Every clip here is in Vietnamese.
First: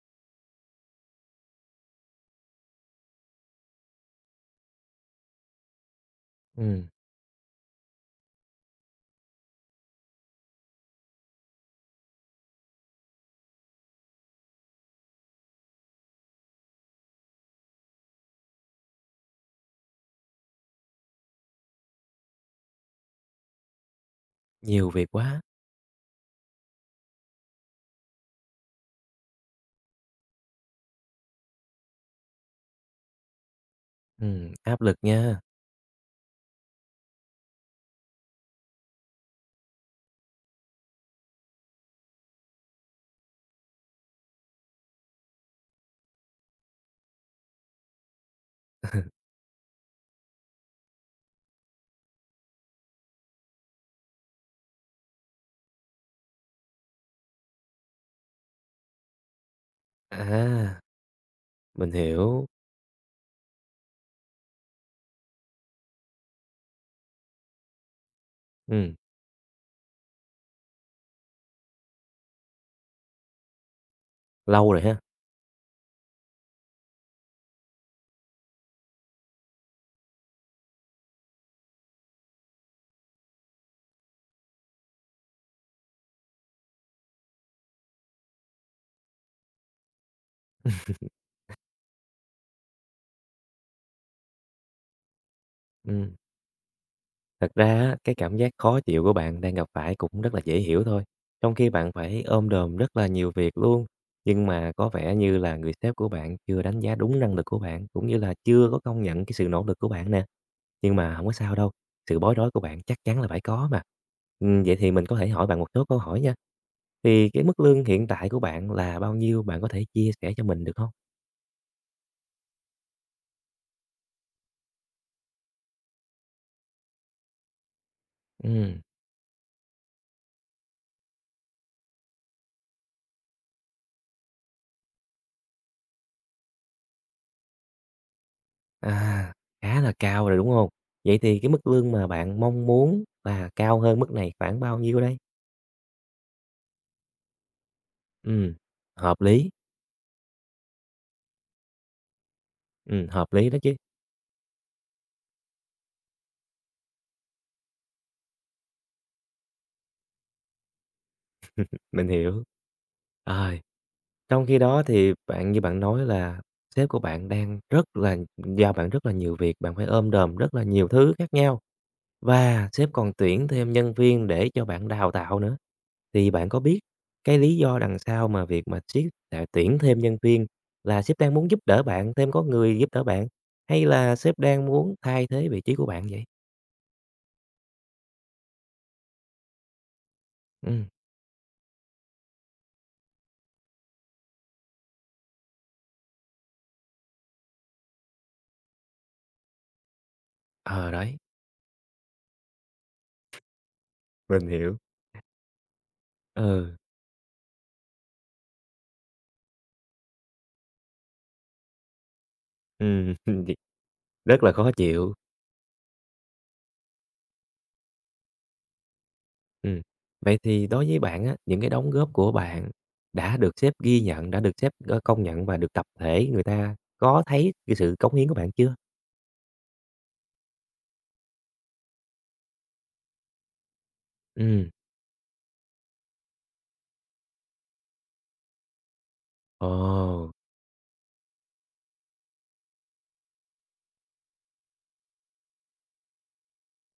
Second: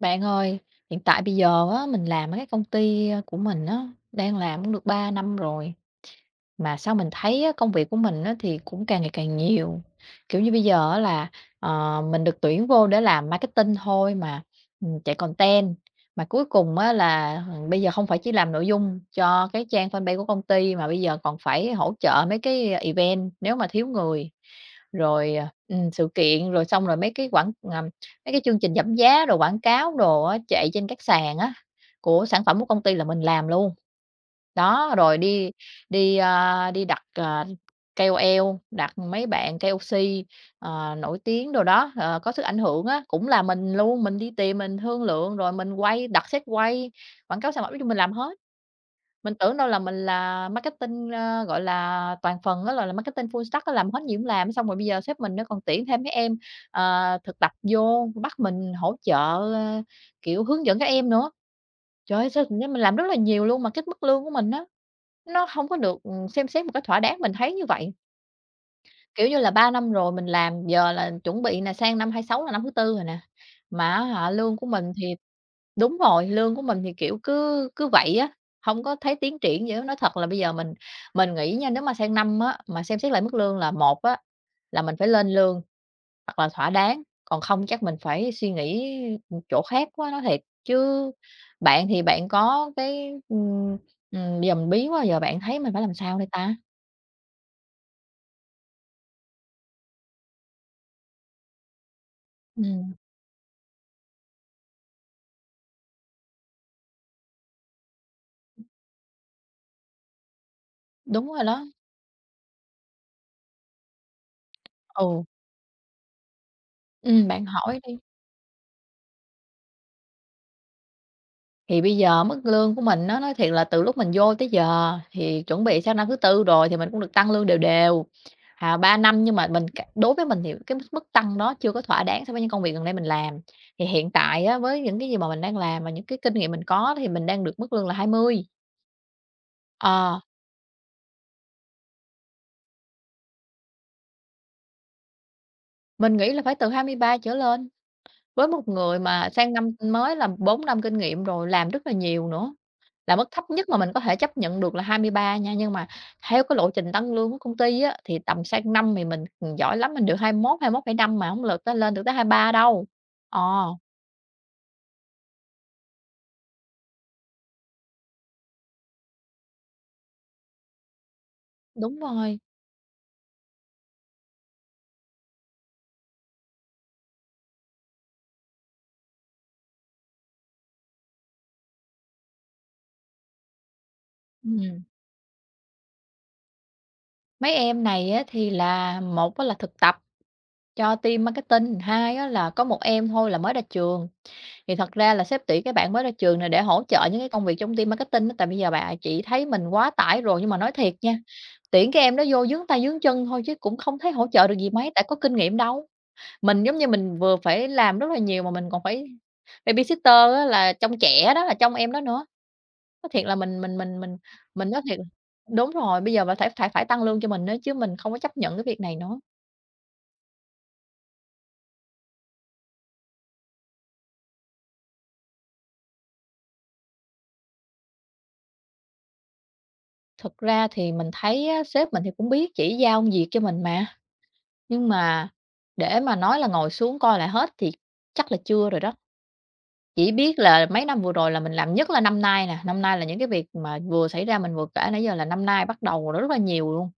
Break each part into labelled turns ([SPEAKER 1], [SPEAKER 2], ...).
[SPEAKER 1] Bạn ơi, hiện tại bây giờ á, mình làm ở cái công ty, của mình á, đang làm cũng được 3 năm rồi. Mà
[SPEAKER 2] Ừm,
[SPEAKER 1] sao mình thấy á, công việc của mình á, thì cũng càng ngày càng nhiều, kiểu như, bây giờ á là, mình được tuyển vô để làm marketing thôi mà, chạy content, mà cuối cùng á là, bây giờ không phải chỉ làm nội dung cho cái trang fanpage của công ty mà bây giờ còn phải hỗ trợ mấy cái event nếu mà thiếu người,
[SPEAKER 2] nhiều việc
[SPEAKER 1] rồi,
[SPEAKER 2] quá,
[SPEAKER 1] sự kiện, rồi xong rồi mấy cái mấy cái chương trình giảm giá, rồi quảng cáo đồ á, chạy trên các sàn á, của sản phẩm của công ty là mình làm luôn.
[SPEAKER 2] áp
[SPEAKER 1] Đó,
[SPEAKER 2] lực
[SPEAKER 1] rồi
[SPEAKER 2] nha.
[SPEAKER 1] đi đi, a, đi đặt, KOL, đặt mấy bạn KOC, nổi tiếng đồ đó, có sức ảnh hưởng á, cũng là mình luôn, mình đi tìm mình thương lượng rồi mình quay, đặt set quay, quảng cáo sản phẩm, nói chung mình làm hết. Mình tưởng đâu là mình là marketing, gọi là, toàn phần đó là marketing full stack á, làm hết gì cũng làm, xong rồi bây giờ sếp mình nó còn tuyển thêm mấy em, thực tập vô, bắt mình hỗ trợ, ơ, kiểu, hướng dẫn
[SPEAKER 2] À,
[SPEAKER 1] các em nữa.
[SPEAKER 2] mình
[SPEAKER 1] Trời ơi, sao
[SPEAKER 2] hiểu,
[SPEAKER 1] tự nhiên mình làm rất là nhiều luôn mà cái mức lương của mình á, nó hông có được, xem xét một cách thỏa đáng, mình thấy như vậy.
[SPEAKER 2] ừm,
[SPEAKER 1] Kiểu như là, 3 năm rồi mình làm, giờ là chuẩn bị nè, sang năm hai sáu là năm thứ tư rồi nè, mà á hả lương của
[SPEAKER 2] lâu rồi
[SPEAKER 1] mình
[SPEAKER 2] ha?
[SPEAKER 1] thì đúng rồi, lương của mình thì, kiểu, cứ cứ vậy á, hông có thấy tiến triển gì hết. Nói thật là bây giờ mình nghĩ nha, nếu mà sang năm á, mà xem xét lại mức lương là một á, là mình phải lên lương hoặc là thỏa đáng, còn không chắc mình phải suy nghĩ, chỗ khác quá, nói thiệt. Chứ bạn thì bạn có cái bây giờ mình bí quá, giờ bạn thấy mình phải làm
[SPEAKER 2] Ừm.
[SPEAKER 1] sao đây ta?
[SPEAKER 2] Thật ra á, cái cảm giác khó chịu của bạn đang gặp phải cũng rất là dễ hiểu thôi. Trong khi bạn phải ôm đồm
[SPEAKER 1] Ừm,
[SPEAKER 2] rất là nhiều việc luôn, nhưng mà có vẻ như là người sếp của bạn chưa đánh giá đúng năng lực của bạn, cũng như là chưa có công nhận cái sự nỗ lực của bạn nè. Nhưng mà không
[SPEAKER 1] đúng
[SPEAKER 2] có
[SPEAKER 1] rồi
[SPEAKER 2] sao
[SPEAKER 1] đó,
[SPEAKER 2] đâu, sự bối rối của bạn chắc chắn là phải có mà. Vậy thì mình có
[SPEAKER 1] ừ,
[SPEAKER 2] thể hỏi bạn một số câu hỏi nha. Thì cái
[SPEAKER 1] bạn
[SPEAKER 2] mức
[SPEAKER 1] hỏi
[SPEAKER 2] lương
[SPEAKER 1] đi.
[SPEAKER 2] hiện tại của bạn là bao nhiêu? Bạn có thể chia sẻ cho mình được không?
[SPEAKER 1] Thì bây giờ mức lương của mình á, nói thiệt là từ lúc mình vô tới giờ thì chuẩn bị sang năm thứ tư rồi thì mình cũng được tăng lương đều đều, à,
[SPEAKER 2] Ừm.
[SPEAKER 1] 3 năm nhưng mà mình c đối với mình thì cái mức mức tăng đó chưa có thỏa đáng so với những công việc gần đây mình làm. Thì hiện tại á, với những cái gì mà mình đang làm và những cái kinh nghiệm mình có thì mình đang được mức lương là 20,
[SPEAKER 2] À, khá là
[SPEAKER 1] ờ,
[SPEAKER 2] cao rồi, đúng không? Vậy thì cái mức lương mà bạn mong muốn là cao hơn mức này khoảng bao nhiêu đây?
[SPEAKER 1] mình nghĩ là phải từ 23 trở lên. Với
[SPEAKER 2] Ừm,
[SPEAKER 1] một người
[SPEAKER 2] hợp
[SPEAKER 1] mà
[SPEAKER 2] lý,
[SPEAKER 1] sang năm mới là 4 năm kinh nghiệm rồi, làm rất là nhiều nữa, là mức
[SPEAKER 2] hợp
[SPEAKER 1] thấp
[SPEAKER 2] lý đó
[SPEAKER 1] nhất
[SPEAKER 2] chứ,
[SPEAKER 1] mà mình có thể chấp nhận được là 23 nha. Nhưng mà theo cái lộ trình tăng lương của công ty á, thì tầm sang năm thì mình, ừ, giỏi lắm mình được 21, 21,5 mà không được lên được
[SPEAKER 2] mình
[SPEAKER 1] tới
[SPEAKER 2] hiểu.
[SPEAKER 1] 23 đâu. Ờ,
[SPEAKER 2] Rồi, trong khi đó thì bạn như bạn nói là sếp của bạn đang rất là giao bạn rất là nhiều việc, bạn phải ôm đồm rất là nhiều thứ khác nhau.
[SPEAKER 1] đúng rồi,
[SPEAKER 2] Và sếp còn tuyển thêm nhân viên để cho bạn đào tạo nữa. Thì bạn có biết cái lý do đằng sau mà việc mà sếp lại tuyển thêm nhân viên là sếp đang muốn giúp đỡ bạn, thêm có người giúp đỡ bạn, hay là sếp đang
[SPEAKER 1] ừm.
[SPEAKER 2] muốn thay thế vị trí của bạn vậy?
[SPEAKER 1] Mấy em này á, thì là một á là thực tập
[SPEAKER 2] Ừm,
[SPEAKER 1] cho team marketing, hai á là có một em thôi là mới ra trường. Thì thật ra là sếp tuyển cái bạn mới ra trường này để hỗ trợ những cái công việc trong team marketing á, tại bây giờ bà chị thấy mình quá tải rồi. Nhưng mà nói
[SPEAKER 2] ờ,
[SPEAKER 1] thiệt
[SPEAKER 2] đấy,
[SPEAKER 1] nha, tuyển cái em đó vô vướng tay vướng chân thôi chứ cũng không thấy hỗ
[SPEAKER 2] mình
[SPEAKER 1] trợ được gì
[SPEAKER 2] hiểu.
[SPEAKER 1] mấy, tại có kinh nghiệm đâu. Mình
[SPEAKER 2] Ừ,
[SPEAKER 1] giống như mình vừa phải làm rất là nhiều mà mình còn phải babysitter á, là trông trẻ đó, là trông em đó nữa. Nói
[SPEAKER 2] ừm,
[SPEAKER 1] thiệt là
[SPEAKER 2] thì
[SPEAKER 1] mình mình mình mình
[SPEAKER 2] rất là
[SPEAKER 1] mình
[SPEAKER 2] khó
[SPEAKER 1] nói thiệt
[SPEAKER 2] chịu.
[SPEAKER 1] đúng rồi, bây giờ bà phải phải phải tăng lương cho mình nữa chứ mình không có chấp nhận cái việc này nữa.
[SPEAKER 2] Ừm, vậy thì đối với bạn á, những cái đóng góp của bạn đã được sếp ghi nhận, đã được sếp, công nhận và được tập thể người ta có thấy cái sự cống hiến của bạn chưa?
[SPEAKER 1] Thực ra thì mình thấy á, sếp mình thì cũng biết chỉ giao công việc cho mình mà.
[SPEAKER 2] Ừ.
[SPEAKER 1] Nhưng mà để mà nói là ngồi xuống coi lại hết thì chắc là chưa rồi đó.
[SPEAKER 2] Ồ.
[SPEAKER 1] Chỉ biết là mấy năm vừa rồi là mình làm, nhất là năm nay nè, năm nay là những cái việc mà vừa xảy ra mình vừa kể nãy giờ là năm nay bắt đầu rất là nhiều luôn.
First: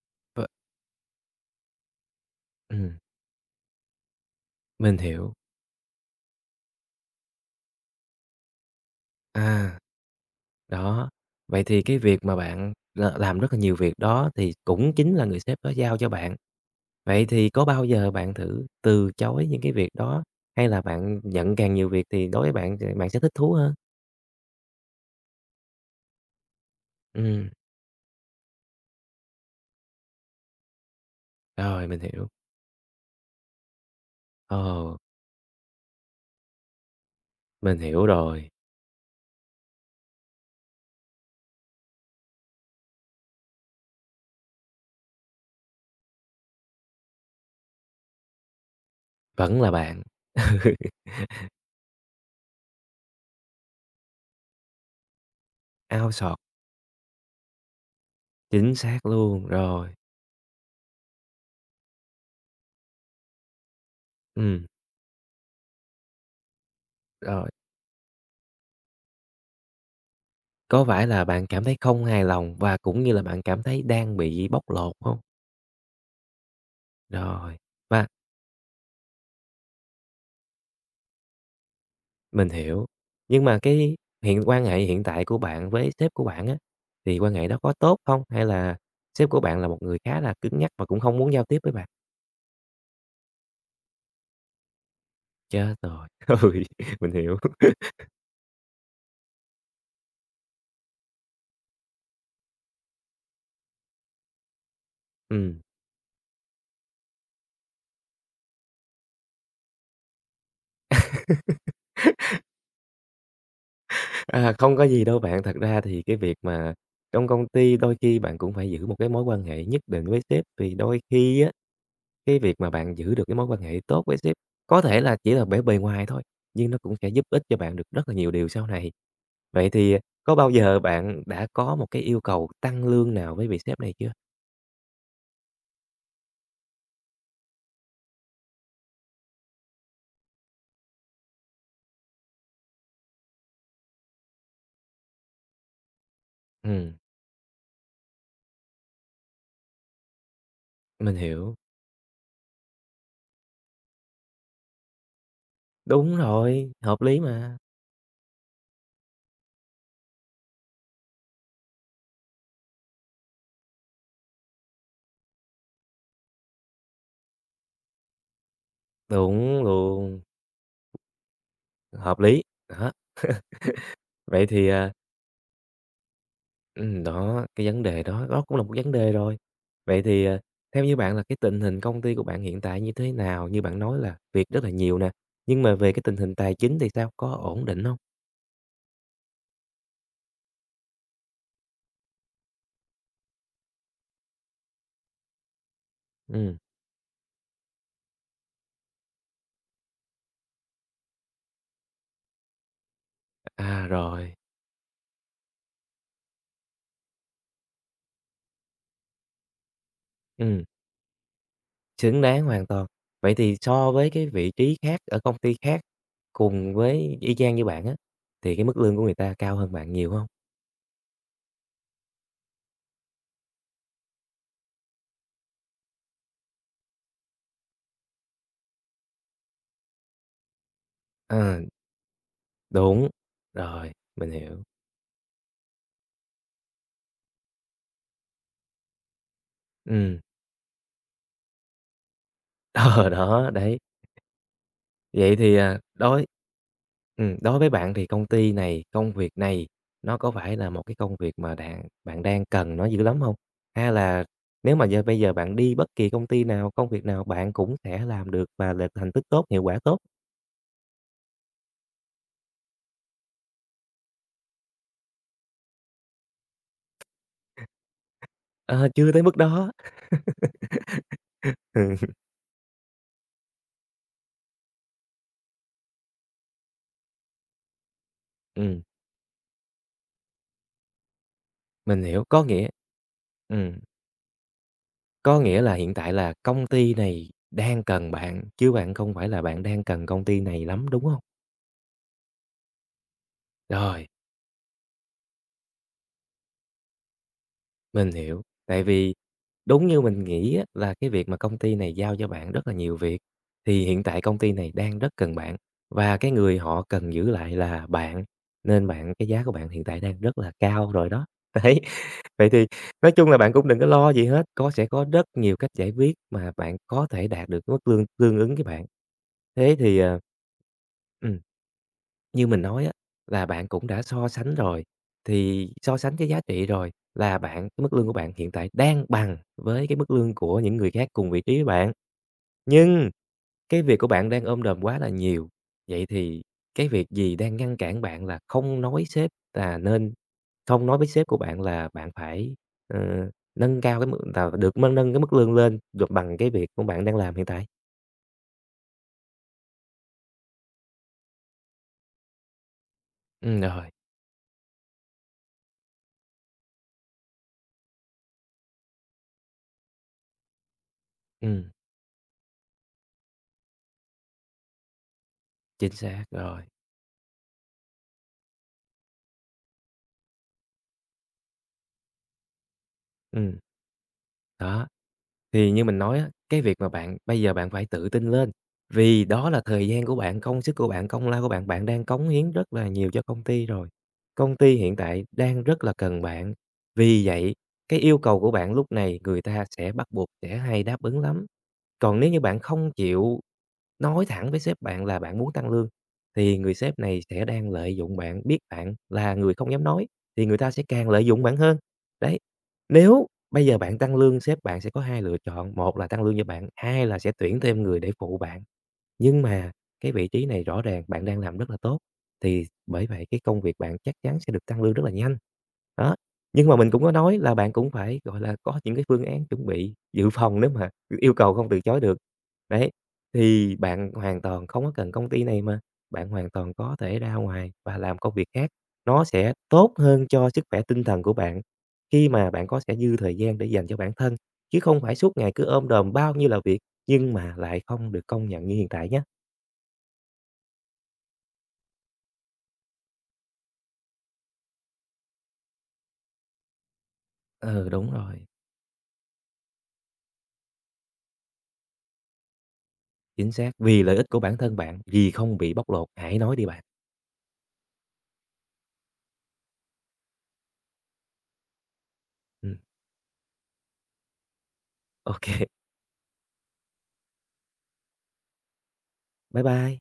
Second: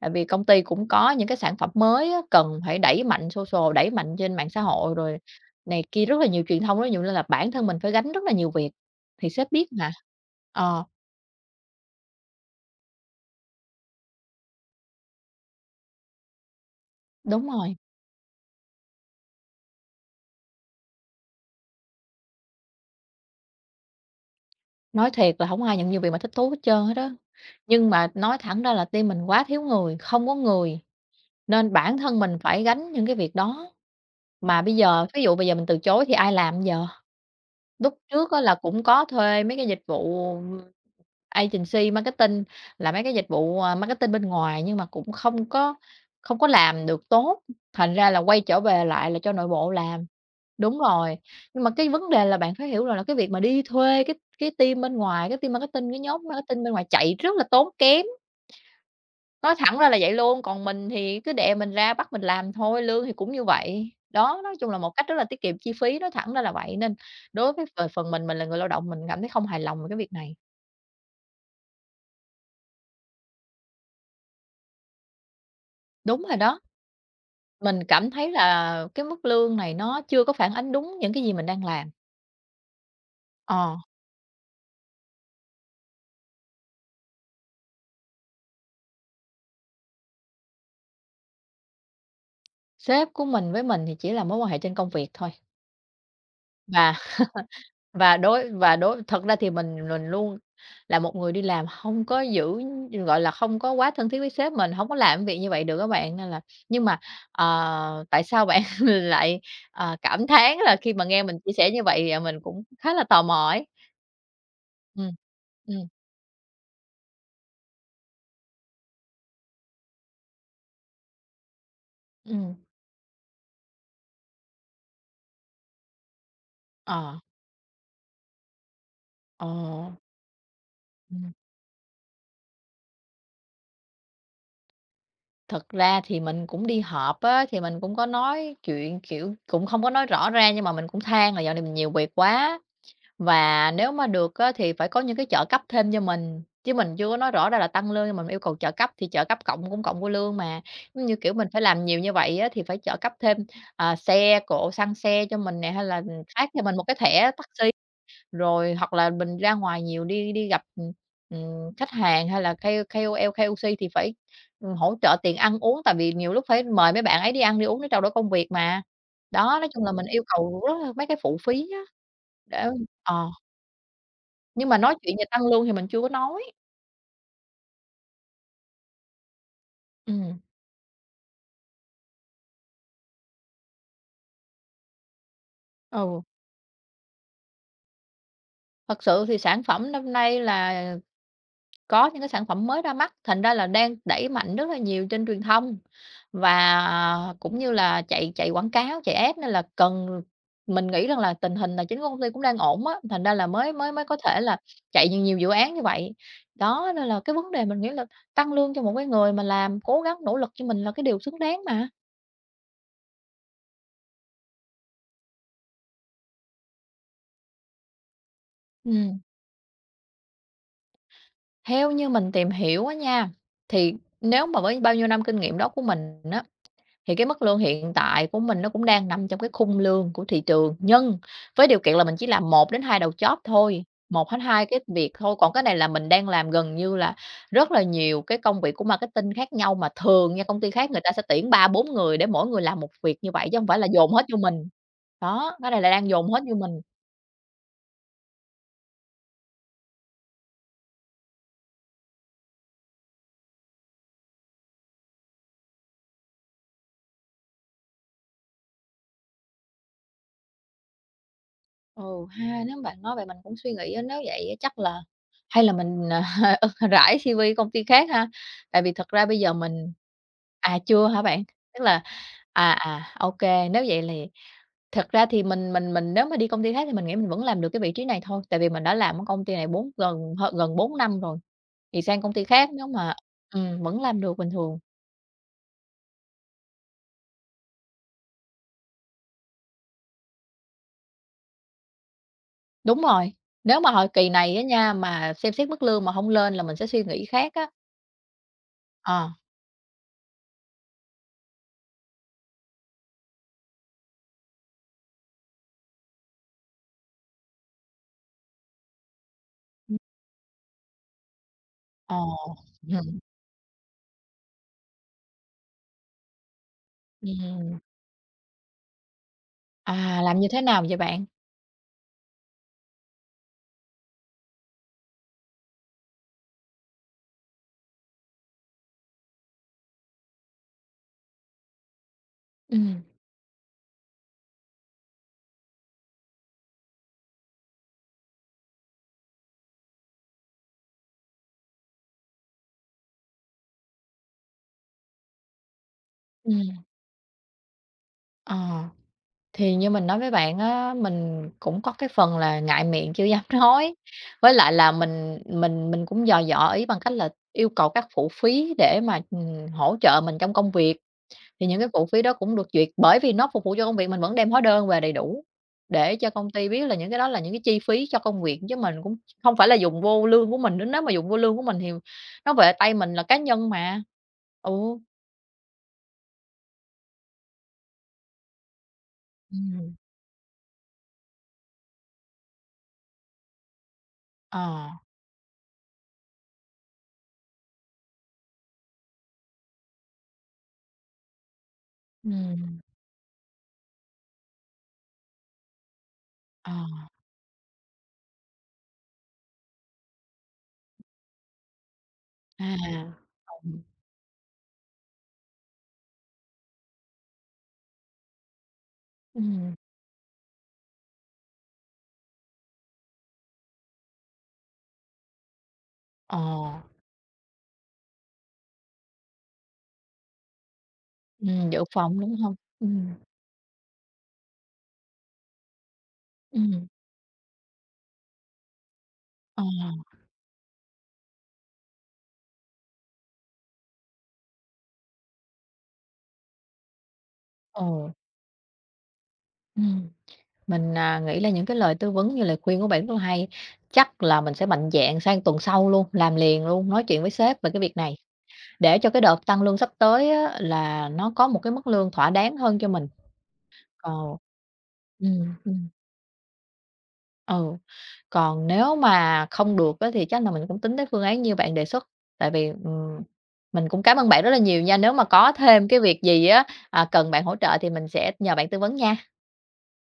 [SPEAKER 1] Tại vì công
[SPEAKER 2] V
[SPEAKER 1] ty cũng có những cái sản phẩm mới á, cần phải
[SPEAKER 2] ừm,
[SPEAKER 1] đẩy mạnh social, đẩy mạnh trên mạng xã hội
[SPEAKER 2] mình
[SPEAKER 1] rồi
[SPEAKER 2] hiểu.
[SPEAKER 1] này kia rất là nhiều truyền thông, rất nhiều nên là bản thân mình phải gánh rất là nhiều việc, thì sếp biết
[SPEAKER 2] À,
[SPEAKER 1] mà. Ờ,
[SPEAKER 2] đó, vậy thì cái việc mà bạn là làm rất là nhiều việc đó thì cũng chính là người sếp đó giao cho bạn. Vậy
[SPEAKER 1] đúng
[SPEAKER 2] thì có
[SPEAKER 1] rồi,
[SPEAKER 2] bao giờ bạn thử từ chối những cái việc đó, hay là bạn nhận càng nhiều việc thì đối với bạn thì bạn sẽ thích thú hơn?
[SPEAKER 1] nói thiệt là không ai nhận nhiều việc mà thích thú hết trơn hết đó.
[SPEAKER 2] Ừm,
[SPEAKER 1] Nhưng mà nói thẳng ra là team mình quá thiếu người, không có người. Nên
[SPEAKER 2] rồi,
[SPEAKER 1] bản
[SPEAKER 2] mình
[SPEAKER 1] thân
[SPEAKER 2] hiểu.
[SPEAKER 1] mình phải gánh những cái việc đó, mà bây
[SPEAKER 2] Ồ,
[SPEAKER 1] giờ ví dụ bây giờ mình từ chối thì ai làm giờ?
[SPEAKER 2] mình
[SPEAKER 1] Lúc
[SPEAKER 2] hiểu
[SPEAKER 1] trước á
[SPEAKER 2] rồi,
[SPEAKER 1] là cũng có thuê mấy cái dịch vụ agency marketing, là mấy cái dịch vụ, marketing bên ngoài nhưng mà cũng không có làm được tốt, thành ra là quay trở về lại là cho nội
[SPEAKER 2] vẫn
[SPEAKER 1] bộ
[SPEAKER 2] là bạn.
[SPEAKER 1] làm. Đúng rồi, nhưng mà cái vấn đề là bạn phải hiểu rằng là cái việc mà đi thuê cái team bên ngoài, cái team marketing, cái
[SPEAKER 2] Ao
[SPEAKER 1] nhóm
[SPEAKER 2] sọt,
[SPEAKER 1] marketing bên ngoài chạy rất là tốn kém.
[SPEAKER 2] chính xác luôn,
[SPEAKER 1] Nói thẳng ra
[SPEAKER 2] rồi,
[SPEAKER 1] là vậy luôn, còn mình thì cứ đè mình ra bắt mình làm thôi, lương thì cũng như vậy. Đó, nói
[SPEAKER 2] ừm,
[SPEAKER 1] chung là một cách rất là tiết kiệm chi phí, nói thẳng ra là vậy, nên
[SPEAKER 2] rồi.
[SPEAKER 1] đối với về phần mình là người lao động mình cảm thấy không hài lòng về cái việc này.
[SPEAKER 2] Có phải là bạn cảm thấy không hài lòng và cũng như là bạn cảm thấy đang bị bóc lột không?
[SPEAKER 1] Đúng rồi đó,
[SPEAKER 2] Rồi,
[SPEAKER 1] mình
[SPEAKER 2] và
[SPEAKER 1] cảm thấy là cái mức lương này nó chưa có phản ánh đúng những cái gì mình đang làm.
[SPEAKER 2] mình hiểu. Nhưng mà
[SPEAKER 1] Ờ,
[SPEAKER 2] cái hiện quan hệ hiện tại của bạn với sếp của bạn á, thì quan hệ đó có tốt không? Hay là sếp của bạn là một người khá là cứng nhắc và cũng không muốn giao tiếp với bạn?
[SPEAKER 1] sếp của mình với mình thì chỉ là mối quan hệ trên công việc thôi
[SPEAKER 2] Chết rồi! Ừ,
[SPEAKER 1] và
[SPEAKER 2] mình hiểu.
[SPEAKER 1] Và đối thật ra thì mình luôn là một người đi làm không có giữ gọi là, không có quá thân thiết với sếp mình, hổng có làm cái việc như
[SPEAKER 2] Ừm,
[SPEAKER 1] vậy được á bạn, nên là nhưng mà, tại sao bạn lại, cảm thán là khi mà nghe mình chia sẻ như vậy, mình cũng khá là tò mò ấy.
[SPEAKER 2] không có gì
[SPEAKER 1] Ừm,
[SPEAKER 2] đâu bạn. Thật ra
[SPEAKER 1] ừm,
[SPEAKER 2] thì cái việc mà trong công ty đôi khi bạn cũng phải giữ một cái mối quan hệ nhất định với sếp, vì đôi khi á cái
[SPEAKER 1] ừm,
[SPEAKER 2] việc mà bạn giữ được cái mối quan hệ tốt với sếp có thể là chỉ là bề bề ngoài thôi, nhưng nó cũng sẽ
[SPEAKER 1] ờ,
[SPEAKER 2] giúp ích cho bạn được rất là nhiều điều sau này.
[SPEAKER 1] ờ,
[SPEAKER 2] Vậy thì có bao giờ bạn
[SPEAKER 1] ừm.
[SPEAKER 2] đã có một cái yêu cầu tăng lương nào với vị sếp này chưa?
[SPEAKER 1] Thật ra thì mình cũng đi họp á, thì mình cũng có nói chuyện, kiểu, cũng không có nói rõ ra nhưng mà mình cũng than là dạo này mình nhiều việc quá. Và nếu mà được á, thì phải có những cái trợ cấp thêm cho mình, chứ mình
[SPEAKER 2] Ừm,
[SPEAKER 1] chưa có nói rõ ra là tăng lương, nhưng mà mình yêu cầu trợ cấp thì trợ cấp cũng cộng vô lương mà. Giống như,
[SPEAKER 2] mình
[SPEAKER 1] kiểu, mình
[SPEAKER 2] hiểu.
[SPEAKER 1] phải làm nhiều như vậy á, thì phải trợ cấp thêm, à, xe cộ, xăng xe cho mình nè, hay là,
[SPEAKER 2] Đúng
[SPEAKER 1] phát cho
[SPEAKER 2] rồi,
[SPEAKER 1] mình một cái
[SPEAKER 2] hợp lý
[SPEAKER 1] thẻ
[SPEAKER 2] mà.
[SPEAKER 1] taxi, rồi hoặc là mình ra ngoài nhiều đi đi gặp, khách hàng hay là KOL, KOC thì phải, hỗ trợ tiền ăn uống, tại vì nhiều lúc phải mời mấy bạn ấy đi ăn đi uống để trao đổi công việc mà. Đó,
[SPEAKER 2] Đúng
[SPEAKER 1] nói chung là mình
[SPEAKER 2] luôn,
[SPEAKER 1] yêu cầu rất là mấy cái phụ phí á,
[SPEAKER 2] hợp lý.
[SPEAKER 1] để
[SPEAKER 2] Đó.
[SPEAKER 1] ờ.
[SPEAKER 2] Vậy
[SPEAKER 1] Nhưng
[SPEAKER 2] thì,
[SPEAKER 1] mà nói chuyện về tăng lương thì mình chưa có nói.
[SPEAKER 2] ừm, đó, cái vấn đề đó, đó cũng là một vấn đề rồi. Vậy thì,
[SPEAKER 1] Ừm,
[SPEAKER 2] theo như bạn là cái tình hình công ty của bạn hiện tại như thế nào? Như bạn nói là việc rất là nhiều nè, nhưng mà về cái tình
[SPEAKER 1] ừ,
[SPEAKER 2] hình tài chính thì sao? Có ổn định không?
[SPEAKER 1] thật sự thì sản phẩm năm nay là có những cái sản phẩm mới ra mắt, thành ra là đang đẩy mạnh rất là nhiều trên truyền thông
[SPEAKER 2] Ừ.
[SPEAKER 1] và cũng như là chạy chạy quảng cáo, chạy ad nên là cần mình nghĩ rằng là tình hình là chính của công ty cũng đang ổn á, thành ra là mới
[SPEAKER 2] À,
[SPEAKER 1] mới mới có
[SPEAKER 2] rồi,
[SPEAKER 1] thể là chạy nhiều nhiều dự án như vậy. Đó, nên là cái vấn đề mình nghĩ là tăng lương cho một cái người mà làm cố gắng nỗ lực
[SPEAKER 2] ừ,
[SPEAKER 1] cho mình là cái điều xứng đáng mà.
[SPEAKER 2] xứng đáng hoàn toàn. Vậy thì so với cái vị trí khác ở công ty khác cùng với y chang như bạn á, thì cái mức lương của người
[SPEAKER 1] Ừm.
[SPEAKER 2] ta cao hơn bạn nhiều không?
[SPEAKER 1] Theo như mình tìm hiểu á nha, thì nếu mà với bao nhiêu năm kinh nghiệm đó của mình á, thì cái mức lương hiện tại của mình nó cũng đang nằm trong cái khung lương của thị trường, nhưng
[SPEAKER 2] Ờ,
[SPEAKER 1] với điều kiện là mình chỉ làm một đến hai
[SPEAKER 2] đúng,
[SPEAKER 1] đầu job thôi,
[SPEAKER 2] rồi,
[SPEAKER 1] 1
[SPEAKER 2] mình hiểu.
[SPEAKER 1] hai cái việc thôi, còn cái này là mình đang làm gần như là rất là nhiều cái công việc của marketing khác nhau, mà
[SPEAKER 2] Ừ.
[SPEAKER 1] thường nha, công ty khác người ta sẽ tuyển ba bốn người để mỗi người làm một
[SPEAKER 2] Ờ,
[SPEAKER 1] việc như vậy
[SPEAKER 2] đó,
[SPEAKER 1] chứ không phải
[SPEAKER 2] đấy.
[SPEAKER 1] là dồn hết vô mình.
[SPEAKER 2] Vậy
[SPEAKER 1] Đó,
[SPEAKER 2] thì,
[SPEAKER 1] cái
[SPEAKER 2] à,
[SPEAKER 1] này là đang
[SPEAKER 2] đối
[SPEAKER 1] dồn hết vô mình.
[SPEAKER 2] đối với bạn thì công ty này, công việc này nó có phải là một cái công việc mà bạn bạn đang cần nó dữ lắm không? Hay là nếu mà giờ bây giờ bạn đi bất kỳ công ty nào, công việc nào bạn cũng sẽ làm được và là thành tích tốt, hiệu quả tốt?
[SPEAKER 1] Ừ ha, nếu bạn nói vậy mình cũng suy nghĩ á, nếu vậy á chắc là hay là mình, rải CV công ty khác ha? Tại
[SPEAKER 2] Ờ,
[SPEAKER 1] vì thật
[SPEAKER 2] chưa tới
[SPEAKER 1] ra
[SPEAKER 2] mức
[SPEAKER 1] bây giờ
[SPEAKER 2] đó.
[SPEAKER 1] mình chưa hả bạn? Tức là à, à, ô nếu vậy thì thật ra thì mình nếu mà đi công ty khác thì mình nghĩ mình vẫn làm được cái vị trí này thôi, tại vì
[SPEAKER 2] Ừm,
[SPEAKER 1] mình đã làm ở công ty này bốn gần hơn gần 4 năm rồi, thì
[SPEAKER 2] mình
[SPEAKER 1] sang
[SPEAKER 2] hiểu,
[SPEAKER 1] công ty khác nếu mà
[SPEAKER 2] ừm,
[SPEAKER 1] vẫn làm được bình thường.
[SPEAKER 2] có nghĩa là hiện tại là công ty này đang cần bạn, chứ bạn không phải là bạn đang cần công ty này lắm, đúng không?
[SPEAKER 1] Đúng rồi, nếu mà
[SPEAKER 2] Rồi.
[SPEAKER 1] hồi kỳ này á nha, mà xem xét mức lương mà không lên là mình sẽ suy nghĩ khác á.
[SPEAKER 2] Mình hiểu, tại vì
[SPEAKER 1] Ờ,
[SPEAKER 2] đúng như mình nghĩ á, là cái việc mà công ty này giao cho bạn rất là nhiều việc, thì hiện tại công ty này đang rất cần bạn, và cái người họ cần giữ lại là bạn, nên bạn cái giá của bạn hiện tại đang rất là cao rồi đó. Đấy, vậy thì
[SPEAKER 1] ờ.
[SPEAKER 2] nói chung là bạn cũng đừng có lo gì hết, có sẽ có rất nhiều cách giải quyết mà bạn có thể đạt được cái
[SPEAKER 1] Ừm,
[SPEAKER 2] mức lương tương ứng với bạn. Thế thì,
[SPEAKER 1] à, làm như thế nào vậy bạn?
[SPEAKER 2] ừm, như mình nói á, là bạn cũng đã so sánh rồi, thì so sánh cái giá trị rồi là bạn cái mức lương của bạn hiện tại đang bằng với cái mức lương của những người khác cùng vị trí với bạn.
[SPEAKER 1] Ừm,
[SPEAKER 2] Nhưng cái việc của bạn đang ôm đồm quá là nhiều, vậy thì cái việc gì đang ngăn cản bạn là không nói sếp là nên không nói với sếp của bạn là bạn phải, ờ, nâng cao cái mức là được mân nâng cái mức lương lên được bằng cái việc của
[SPEAKER 1] ừm,
[SPEAKER 2] bạn đang làm hiện tại?
[SPEAKER 1] ờ, thì như mình nói với bạn á, mình cũng có cái phần là ngại miệng chưa dám
[SPEAKER 2] Ừm, rồi,
[SPEAKER 1] nói, với lại là mình cũng dò dò ý bằng cách là yêu cầu các phụ phí để mà, hỗ trợ mình trong công việc, thì
[SPEAKER 2] ừm,
[SPEAKER 1] những cái phụ phí đó cũng được duyệt, bởi vì nó phục vụ cho công việc, mình vẫn đem hóa đơn về đầy đủ
[SPEAKER 2] chính
[SPEAKER 1] để
[SPEAKER 2] xác
[SPEAKER 1] cho công
[SPEAKER 2] rồi.
[SPEAKER 1] ty biết là những cái đó là những cái chi phí cho công việc, chứ mình cũng không phải là dùng vô lương của mình nữa, nếu mà dùng vô lương của mình thì nó về tay mình là cá
[SPEAKER 2] Ừm.
[SPEAKER 1] nhân mà.
[SPEAKER 2] Đó.
[SPEAKER 1] Ừ.
[SPEAKER 2] Thì như mình nói á, cái việc mà bạn bây giờ bạn phải tự tin lên, vì đó là thời
[SPEAKER 1] Ừm,
[SPEAKER 2] gian của bạn, công sức của bạn, công lao của bạn, bạn đang cống hiến rất là nhiều cho công ty rồi. Công ty
[SPEAKER 1] ờ,
[SPEAKER 2] hiện tại đang rất là cần bạn, vì vậy cái yêu cầu của bạn lúc này người ta sẽ bắt buộc sẽ hay đáp ứng lắm. Còn nếu như bạn
[SPEAKER 1] ừm,
[SPEAKER 2] không chịu nói thẳng với sếp bạn là bạn muốn tăng lương, thì
[SPEAKER 1] ờ,
[SPEAKER 2] người sếp này sẽ đang lợi dụng bạn, biết bạn là người không dám nói, thì người ta sẽ càng lợi dụng bạn hơn. Đấy,
[SPEAKER 1] à,
[SPEAKER 2] nếu bây
[SPEAKER 1] phòng,
[SPEAKER 2] giờ bạn tăng lương, sếp bạn sẽ có hai lựa chọn, một là tăng lương cho bạn, hai là sẽ tuyển thêm người để phụ bạn. Nhưng mà
[SPEAKER 1] ừm,
[SPEAKER 2] cái vị trí này rõ ràng bạn đang làm rất là tốt, thì bởi vậy cái công việc bạn chắc chắn sẽ được tăng lương rất là nhanh. Đó,
[SPEAKER 1] ờ,
[SPEAKER 2] nhưng mà mình cũng có nói là bạn cũng phải, gọi là, có những cái phương án chuẩn bị dự phòng nếu mà yêu cầu không từ
[SPEAKER 1] dự
[SPEAKER 2] chối được.
[SPEAKER 1] phòng, đúng hông?
[SPEAKER 2] Đấy,
[SPEAKER 1] Ừm,
[SPEAKER 2] thì bạn hoàn toàn không có cần công ty này mà, bạn hoàn toàn
[SPEAKER 1] ừm,
[SPEAKER 2] có thể ra ngoài và làm công việc khác, nó sẽ
[SPEAKER 1] ờ,
[SPEAKER 2] tốt hơn cho sức khỏe tinh thần của bạn, khi mà bạn có sẽ dư thời gian để dành cho bản thân, chứ không phải suốt ngày cứ ôm đồm bao nhiêu là việc nhưng mà lại
[SPEAKER 1] ừ,
[SPEAKER 2] không được công nhận như hiện tại nhé.
[SPEAKER 1] ừm, mình, nghĩ là những cái lời tư vấn như lời khuyên của bạn rất là hay. Chắc là mình sẽ mạnh dạn sang tuần sau luôn, làm liền luôn, nói chuyện với sếp về cái
[SPEAKER 2] Ừ,
[SPEAKER 1] việc
[SPEAKER 2] đúng
[SPEAKER 1] này,
[SPEAKER 2] rồi.
[SPEAKER 1] để cho cái đợt tăng lương sắp tới á là nó có một cái mức lương thỏa đáng hơn cho mình.
[SPEAKER 2] Chính xác, vì
[SPEAKER 1] Ờ,
[SPEAKER 2] lợi ích của bản thân bạn, vì
[SPEAKER 1] ừm,
[SPEAKER 2] không bị
[SPEAKER 1] ừm,
[SPEAKER 2] bóc lột, hãy nói đi bạn.
[SPEAKER 1] ừ. Còn nếu mà không được á, thì chắc là mình cũng tính tới phương án như bạn đề xuất, tại vì,
[SPEAKER 2] Ừm,
[SPEAKER 1] mình cũng cảm ơn bạn rất là nhiều nha. Nếu mà
[SPEAKER 2] ô
[SPEAKER 1] có thêm cái việc gì á, cần bạn hỗ trợ thì mình sẽ nhờ bạn tư vấn nha.
[SPEAKER 2] bye bye.